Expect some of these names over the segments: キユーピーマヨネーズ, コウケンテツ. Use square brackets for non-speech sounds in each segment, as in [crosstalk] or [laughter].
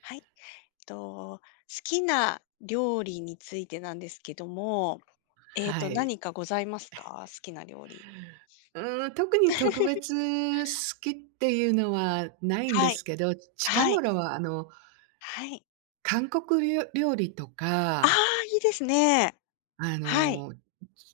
はい。と、好きな料理についてなんですけども、はい。何かございますか？好きな料理。うーん、特に特 [laughs] 別好きっていうのはないんではい。すけど、近はい。頃ははい。韓国料理とあか、あ、いいですね。あはい。の、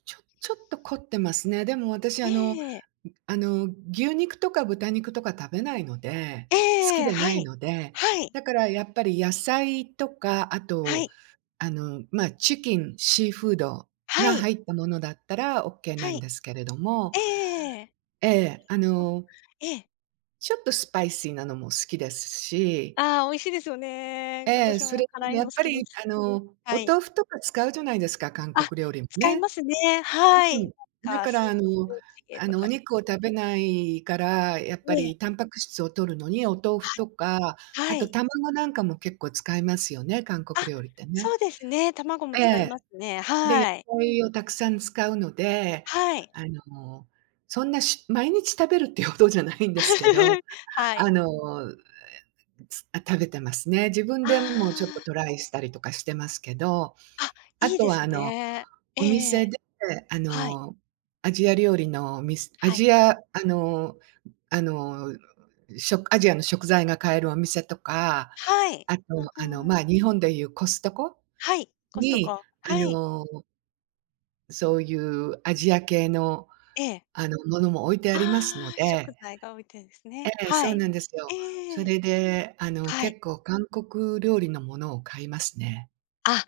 ちょっと凝ってますね。でも私ええ。牛肉とか豚肉とか食べないので、え好きえ、ではないい。ので、はい。だからやっぱり野菜とか、あはと、い。チキン、シーフードがはい。入ったものだったらオッケーはなんい。ですけれども、ええ。ええ、あ、ええ。ちょっとスパイシーなのも好きですし、ああー、美味しいですよね。ええ、私そもれ辛でいやのっ好ぱきでりす。おはい。豆腐とか使うじゃないですか、韓あ、国料理も使いね。ますね。はい。うなん。だんかかスらープチゲとおかで肉をす食べないから、やっぱね。りタンパク質を摂るのにお豆腐とはか、あい。はとい。卵なんかも結構使いますよね、韓あ、国料理ってね。そうですね。卵もえ使いまえ。すね。で、野はい。菜をたくさん使うので、はい。あの、そんなし毎日食べるっていうほどじゃないんですけど、[laughs] はあい。の、あ、食べてますね。自分あでもちょっとトライしたりとかしてますけど、あ、あ、あいいとではすね。えお店え、で、あはい。の、アはい。ジアあのあの、しょアジアの食材が買えるお店とか、はい。あと、うんうん、日本でいうコストコはい、コストに、コ。あはい。の、そういうアジア系の、ええ。ものも置いてありますのああ、食で、材が置いてるんですね。ええ、はそうい。なんですえよ。そえ、れで、はい。結構韓国料理のものを買いますね。あ、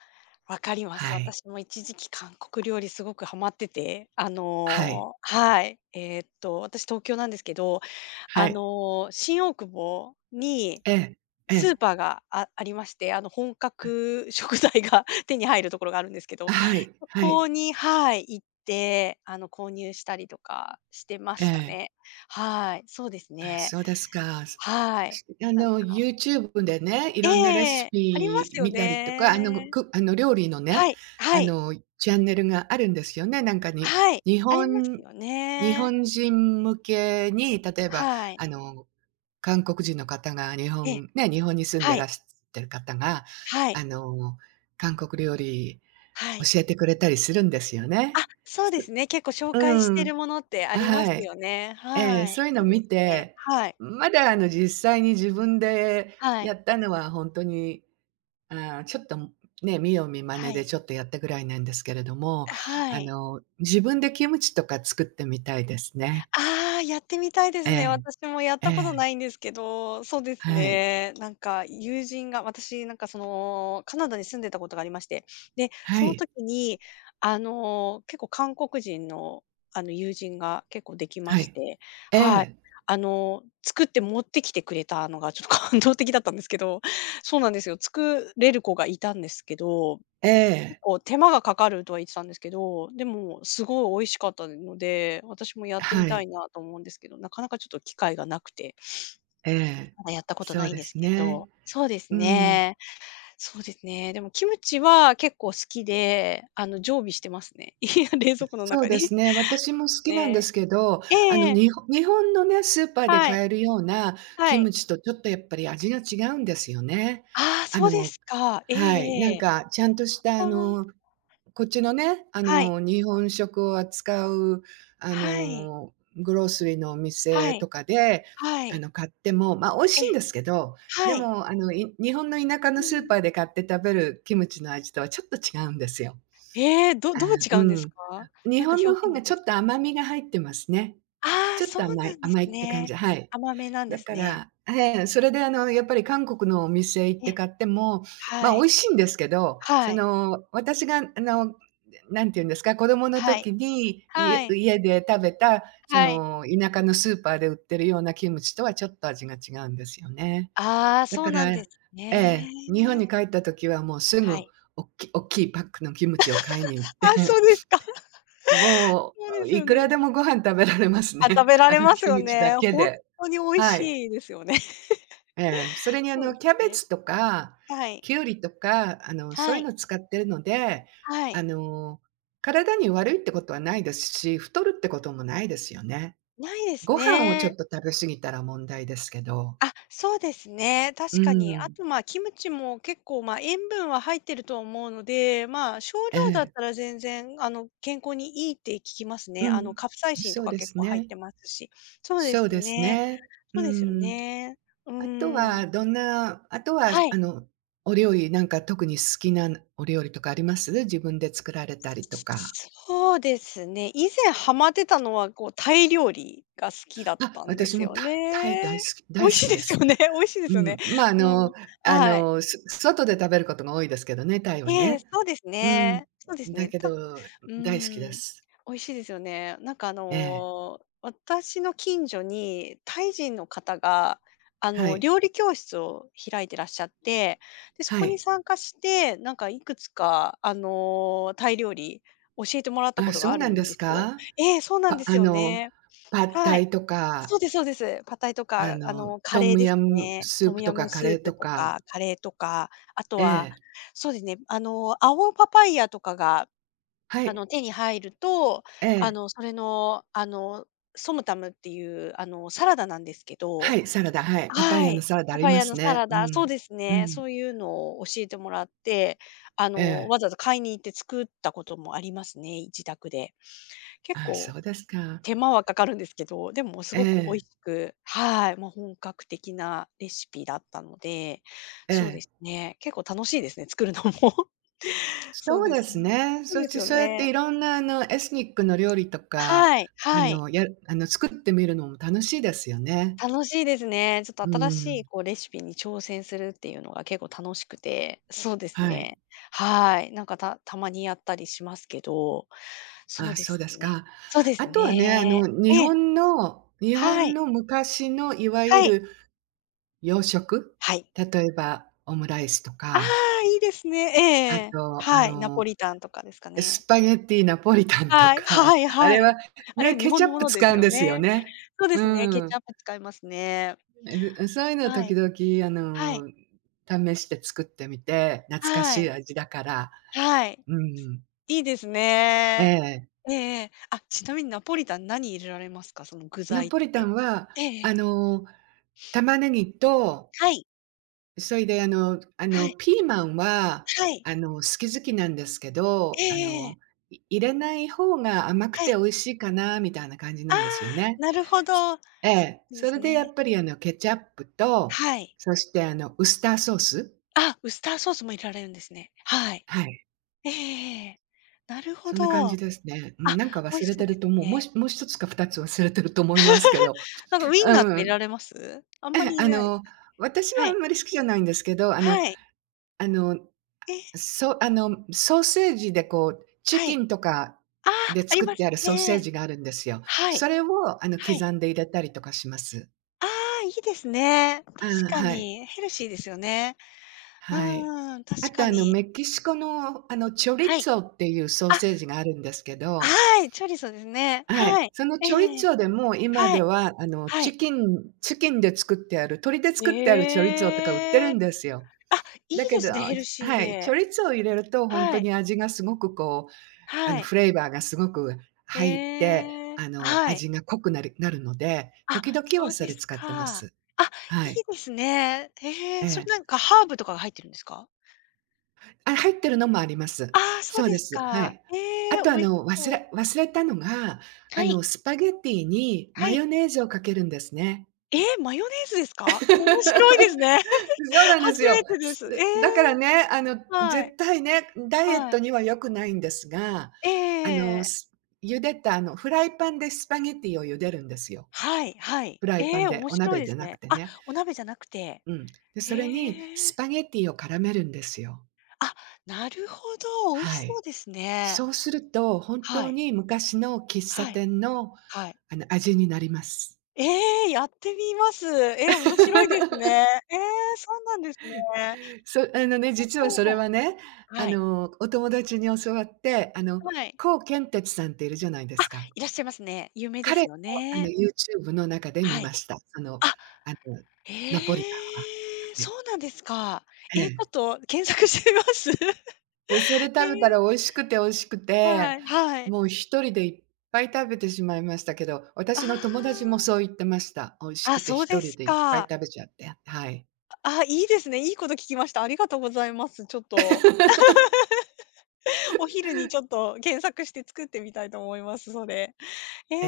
わかります。はい。私も一時期韓国料理すごくハマってて、はい。はい。私東京なんですけど、はあい。の、新大久保にええ。えスーえ。パーがありまして、あの、本格 [laughs] 食材が [laughs] 手に入るところがあるんですけど、あ、はい。そはこい。にはい、行って、あの、購入したりとかしてまえしたえ。ね。はい、そうですあ、ね。そうですか。そはそい。して、なんか、YouTube でね、いえろんなレシえ、ありまピすよ見たりとか、あの、ね。くあの、料理のね、はい、はい、チャンネルがあるんですよね。なんかに、はい、日あります本よ日ね。本人向けに、例えば、はい。あの、韓国人の方がええ、日本に住んではらい、してる方が、はあい、の、韓国料理はい。教えてくれたりするんですよあ、ね。そうですね。結構紹介しうてん。るものってありますはい。よね。ええ、はい。そういうのそうで見すね。て、はい。まだ実際に自分ではやい。ったのはほんとに、ああ、ちょっとね、見よう見真は似でい。ちょっとやったぐらいなんですけれども、はい。自分でキムチとか作ってみたいですね。ああ、やってみたいでえすね。え、私もやっえたことえ、ないんですけど、そうですはい。ね。なんか友人が、私なんかその、カナダに住んでたことがありまして、で、はそのい、時に、あの、結構韓国人の、あの、友人が結構できまはしい。て、えはい。え、あの、作って持ってきてくれたのがちょっと感動的だったんですけど、そうなんですよ。作れる子がいたんですけどえ結え、構手間がかかるとは言ってたんですけど、でもすごい美味しかったので、私もやってみはたい、いなと思うんですけど、なかなかちょっと機会がなくて、ええ。まだやったことそなういんでですすけね。ど。そうですうん。ね。そうですね。でもキムチは結構好きで、あの、常備してますね。[laughs] いや、冷蔵 [laughs] 庫のそう中でに。す [laughs] ね。私も好きなんでね。すけど、ええ、日本のね、スーパーではい。買えるようなはキムい。チとちょっとやっぱり味が違うんですよね。ああ、あそうでのすか。えはい、なえ、えんえ。かちゃんとしたあー、こっちのね、はい。日本食を扱うはい。グロースリーのお店はとい。かで、はい。買っても、まあ、美味しえいえ、んですけど、ではい。も日本の田舎のうスーん。パーで買って食べるキムチの味とはちょっと違うんですよ。ええ、どあ、どう違ううんですん。か？日なんか本の表方現でがきちまょすっか？と甘みが入ってますね。ああ、ちょっそとう甘ないんです甘いって感じ、ね。はい。甘めなんでだすかね。らええ、それでやっぱり韓国のお店行っえてえ、買っても、はま、美味い。しいんですけど、はそい。の、私が何て言うんですか、子供のはい。時には家い。家で食べた、そはい。の、田舎のスーパーで売ってるようなキムチとはちょっと味が違うんですよね。ああ、だそかうならんでえすね。え、日本に帰った時はもうすはぐい。おっきいパックのキムチを買いに行っあ、てそうですか。[laughs] もそうでう、すいよくらね。でもご飯食べられますあ、食ね。べ [laughs] らあれのますキよムチだね。けほんで。とに美味はい。しいですよね。ええ。そ [laughs] れにそうでキャすベね。ツとか、はい。きゅうりとか、そはういうい。の使ってるので、はあい。の、体に悪いってことはないですし、太るってこともないですよね。ないですご飯をちょね。っと食べ過ぎたら問題ですけど。あ、そうですね、う確かに。あん。と、まあ、キムチも結構、まあ、塩分は入ってると思うので、まあ、少え量だっえ。たら全然、あの、健康にいいって聞きますね。うあの、ん。カプサイシンとそうかで結す構入っね。てますし。そうでそうすですね。ね。うそうですよん。ね。うあとーん。はどんなあとは、はい。お料理、なんか特に好きなお料理とかあります？自分で作られたりとか。そうですね、以前ハマってたのは、こう、タイ料理が好きだっあ、たんで私すもよタイ大好ね。き美大味好しいきでですよす。ね、[laughs] 美味しいでうすよね。ん、まあ、うん、はい。外で食べることが多いですけどね、タイはええ、ね。そうですうん。ね。そうですだね。けたうど、ー大好きでん、す。美味しいですよね。なんかあええ、の、私の近所にタイ人の方が、あはの、い。料理教室を開いてらっしゃって、で、そはこにい。参加して、なんかいくつかあの、タイ料理教えてもらったこあ、とそがうあなんるでんですすよ。か？ええ、そうなんパですあよの、ね。パッはタい。イとか、そうですそうです。パッタイとか、あの、カトレームでヤすムね。ストームプとヤかムカスレーープととか。か、カレーとか、あとえは、え、そうですね、あの、青パパイヤとかが、はあい。の、手に入ると、えあえ、の、それの、あの、ソムタムっていう、あの、サラダなんですけはどい、サラダ、はい、パパイはヤのい。サラダあパりパイまヤのすサね。ラうダ、そうん。ですうね、ん。そういうのを教えてもらって、あえの、え。わざわざ買いに行って作ったこともありますね、自宅で。結ああ、構そうですか。手間はかかるんですけど、でもすえごく美味え、しくはい、もう本格的なレシピだったので、えそうでえ。すね、結構楽しいですね、作るのも。[laughs] そうそうでですすね。ね。そうそでしすてよそうやってね。いろんなエスニックの料理とか、はい、あはい。の、やあの、作ってみるのも楽しいですよね。楽しいですね。ちょっうと新しん。いこうレシピに挑戦するっていうのが結構楽しくて、そうですはい。ね。はい、なんかたまにやったりしますけど、そあうあ、でそうすですね。か。そうであすとはね、ね。ええ、日は本い、の昔のいわゆはい、る洋食、はい。例えばオムライスとああ、か、いいですね。あええ、と、はい、ナポリタンとかですかね。スパゲッティナポリタンとはい、か、はい [laughs] あはれい。はあれね、は日ケチ本ャのッもプので使すうんよですよね。ね。そうでうすね、ケチん。ャップ使いますね。えずそういうのをは時い。々はい。試して作ってみて、懐かはしいい。味だから。はい。うん。いいですえね。え。ええ、ええ。あ、ちなみにナポリタン何入れられますか？その具ナ材っポリタて。ンは、ええ、えあえ。の、玉ねぎとはい。それで、はい。ピーマンは、はい。好き好きなんですけええ、ど、ええ、ええ。入れない方が甘くはて美い。味しいかなみたいな感じあなあ、んですよね。なるほど。すそええ、うでそすれでやね。っぱり、ケチャップと、はい。そして、ウスターソース、あ、ウスターソースも入れられるんですね。はい。はい、ええ、ええ、なるほそんな感ど。じあ、ですね。うん、なんか美味忘しれそてうでるすと思う。もね。しもう一つか二つ忘れてると思いますけど。なんかウインナーとうか入れん。られます？あんえまえ、り入れないです私か？ははあんい。まり好きじゃないんですけど、はい。あのええ、そう、ソーセージでこう、チはキい。ンとかああ、であり作っまてすあるソーセーね。ジがあるんですよ。はそい。れをはい。刻んで入れたりとかします。ああ、いいですね。確ああ、かはい。に、ヘルシーですよね。うはい。んうん、あ確とかに。メキシコのチョリッはい。ツォっていうソーあ、セージがあるんですけど、はい、チョリソですね。はい、はい。そのえチョリッえ、ええ。ツォでも今はでい、ははチい。キンチキンで作ってある、鶏で作ってあるチョリッツォとか売ってえるえ。んですよ。あ、いいだけでどすね、ヘルシーはい、チョで。リッツォを入れると本は当い、に味がすごくこうはい。フレーバーがすごく入って、ええ、はい。味が濃くなるので、あ、時々はそうそでれす使ってまか。す。あ、はいい。いですね。へええ、それえ。なんかハーブとかが入ってるんですか？あ、入ってるのもあります。ああ、そそううでですす。はか。い。えあえ、と、美味しそう。忘れたのが、はい、スパゲッティにはマい。ヨネーズをかけるんですね。ええ、マヨネーズですか？面白いです [laughs] ね。そ [laughs] うなんで初すよ。めてです。えだからえ、ね、はい、絶対ね、ダイエッはトい。には良くないんですが、あの、ええ、す茹でた、フライパンでスパゲッティを茹でるんですよ。はい、はい。フライパえンえ、で、面お白い鍋でですなくね。てあ、ね。お鍋じゃなくて。うん。で、それにへスえ。パゲティを絡めるんですよ。あ、なるほど、美味しはそい。うですね。そうすると、本は当い、に昔の喫茶はい、店の、はい。味になります。ええ、やってみます。え、面白いです [laughs] ね。ええ、そうなんですね。そあのね、実はそそれはう。ね、はい。お友達に教わって、はい。コウケンテツさんっているじゃないであ、すか。いらっしゃいますね。有名で彼すの、よね。YouTube の中で見はまい。した。その、あ、あの、ナポリタンは。へえ、はい。そうなんですか。ええ、ちょえ。っと検索してみます。[laughs] でそれ食えべたらえ、美味しくて美味しくて、はい、はい。もう一人でいっぱい食べてしまいましたけど、私の友達あもそう言ってました。美味しあ。あ、くて一そうで人すでいっぱいか。食べちゃって、はい。あ、いいですね。いいこと聞きました。ありがとうございます。ちょっと、[laughs] お昼にちょっと検索して作ってみたいと思います、それ。ええ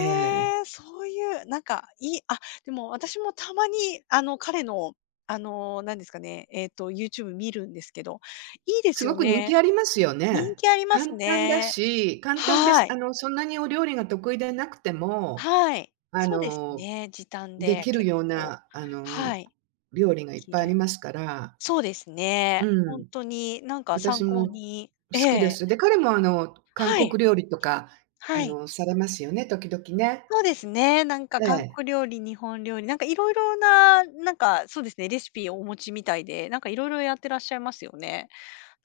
え、え。そういう、なんか、いいあ、でも私もたまに、あの、彼の、あの、なんですかね、YouTube 見るんですけど、いいですすごよく人気ね。ありますよ人ね。気あります簡単だね。し、簡単です。はい。そんなにお料理が得意でなくても、はい。あそうですの、ね、時短でできる結よう構、な、はい、料理がいっできぱいある。りますから。そうですうね。ほんん。とに、なんか参私考もにえ好きでえ、す。で、彼も韓はい、国料理とか、はい。されますよね、時々ね。そうですね。なんかえ韓え。国料理、日本料理、なんかいろいろな、なんかそうですね、レシピをお持ちみたいで、なんかいろいろやってらっしゃいますよね。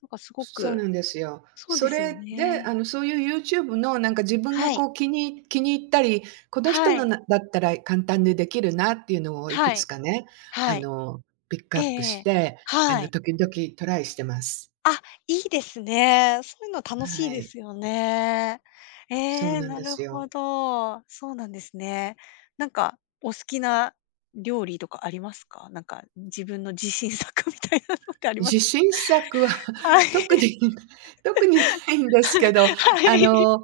なんかすごそうなくんですよ。そうそですよれで、ね。そういう YouTube のなんか自分がはい。こう気に入ったり、この人はのい。なだったら簡単にできるなっていうのをいくはつい。かね、あはい。の、ピックえアえ、ップえしえ。て、はい。時々トライしてます。あ、いいですね。そういうの楽しいはでい。すよね。えそうえ、なんなでるすほよ。ど。そうなんですね。なんかお好きな料理とかありますか？なんか自分の自信作みたいなのってあります自か？信作は は [laughs] い。特に特にないん [laughs] ですけど、はあい。の、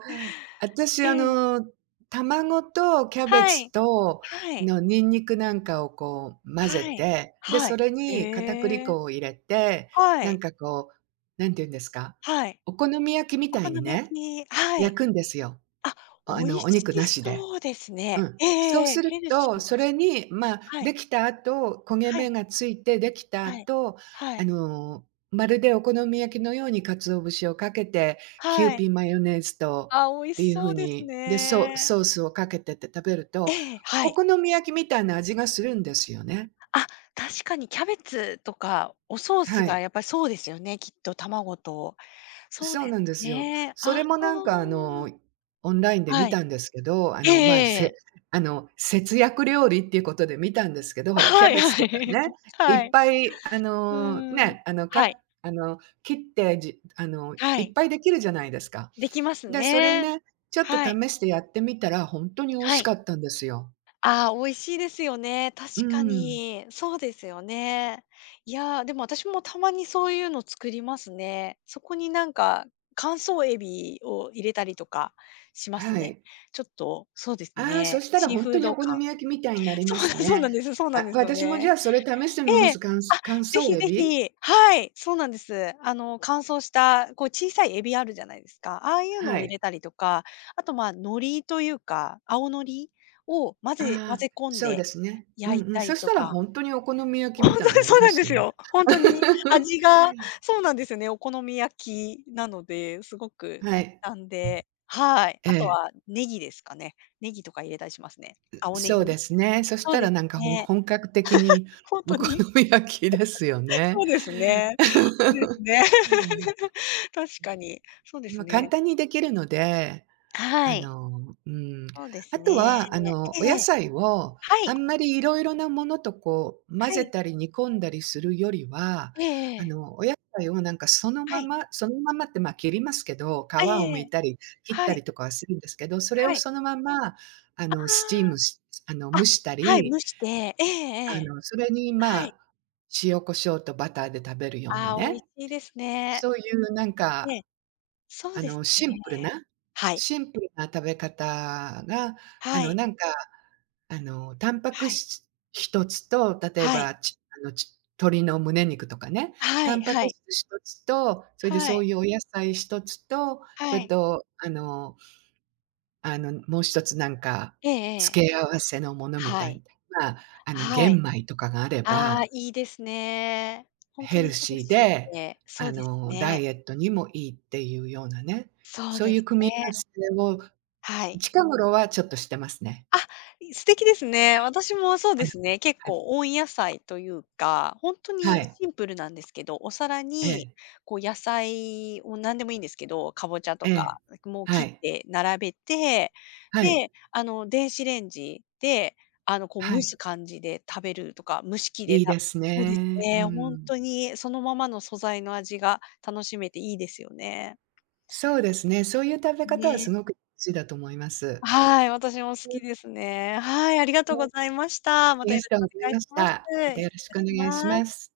私、ええ、卵とキャベはツい、と、はい、ニンニクなんかをこう混ぜはい、て、で、はそい。れに片栗ええ、粉を入れて、はなんい、かこう、なんて言うんですか、はい。お好み焼きみおた好いにみ焼ね、き、は焼い。くんですよ。あ、美味おし肉なしで。そうですうね。ん、ええそうええ、するヘルシと、ーそだし。れに、まあ、はでい、きた後、焦げは目い、がついてできたはい、後、はい、まるでお好み焼きのように鰹節をかけて、キユーはい。ピーマヨネーズとあ、美っ味てしいうそ風うですに、で、ソね。ソースをかけてって食べるえと、え、はおい。好み焼きみたいな味がするんですよね。あ、確かにキャベツとかおソースはがい。やっぱりそうですよね、きっと卵と。そうそうですなんですよ。ね。そああ。れもなんかオンラインで見はい。たんですけど、ええまあ、えせえ。あの、節約料理っていうことで見たんですけど、[laughs] ほら、キはャいベツとはかい。ね、[laughs] はいっい。ぱいうんん。ね、あの、かはい。あの、切って、じあの、はいっい。ぱいできるじゃないですか。できますで、それね。ね、ちょっとはい。試してやってみたら、本当に美味はしい。かったんですよ。ああ、美味しいですよね。確うかん、に。そうですよね。いや、でも私もたまにそういうの作りますね。そこになんか、乾燥エビを入れたりとかしますはね。い。ちょっと、そうですああ、そね、したらシー本フ当ーにおド好感。み焼きみたいになり [laughs] そまうだすそうなんね。ですそうなんあ、ですよ私もじね。ゃあそれ試してみえまえ。す。乾あ、乾ぜ燥ひエぜビ？ひ。はい、そうなんです。あの、乾燥した、こう小さいエビあるじゃないですか。ああいうのはを入れい。たりとか、あと、まあ、海苔というか、青のりを混ぜ混ああ、ぜ込んそうでですね。う焼んいうん。たそりしとたらか。本当にお好み焼 [laughs] きほんみとにたいになりそうまなんすですよね。よ。ほんとに味 [laughs] がそうなんですよね、お好み焼きなので、すごくは時い。短ではい。えあとえ、はネギですかね。ネギとか入れたりしますね。青ネそうギ。ですね。そしそうたでらすなんか本ね。本格的にほんおと好に。み焼きですよね。そうですね。そうですね。[laughs] 確かに。そうでますあ、簡ね。単にできるのではい。うん。そうであすとね。は、えお野え、菜をはあい。んまりいろいろなものとこう混はぜい。たり煮込んだりするよりは、ええ、お野菜をなんかそのはまい。まそのままって、ま、切りますけど、皮をえ剥え、いたり切ったはい。りとかはするんですけど、それをはい。そのまま、あの、あスチームしあの、あ。あ、蒸したはい、り、蒸して。ええええ。それに、まはい。あ、塩コショウとバターで食べるようなああ、美味しね、いですね。そういうなんえかえ、そうあですの、ね。シンプルなはい。シンプルな食べ方が、あはの、い。なんか、タンパクはい。質一つと、例えはい。ば、ちあの、ち鶏の胸肉とかね、はタいンパはクい。質一つと、それではそい。ういうお野菜一つと、そはれい。と、もう一つなんか、ええええ。付け合わせのものみはたいい。な、まあ、は玄い。米とかがあれああ、ば、いいですね。ほんとヘルにヘルシーシで、ーで、そうですダね。イエットにもいいっていうようなね、そうそうでいうす組み合わね。せをはい。近頃はちょっとしてますね。あ、い素敵ですね。私もそうあでの、すね、結はい。構温野菜というか、ほんとはにい。シンプルなんですけど、お皿えにえ、こう野菜を何でもいいんですけど、かぼちゃえとか、え。もう切はっい。て並べて、はい。で、あの、電子レンジで、あの、こうは蒸い。す感じで食べるとか、蒸し器でいいた、ですそうですね。うね、ほんん。とにそのままの素材の味が楽しめていいですよね。そうですね、そういう食べ方はね。すごく大事だと思います。はい、私も好きうですね。はい、ありがとうごんざいましうんありがとうた。またよろしござくおい願いましします。た。失ま礼たいよろしたくおし願いしまます。す。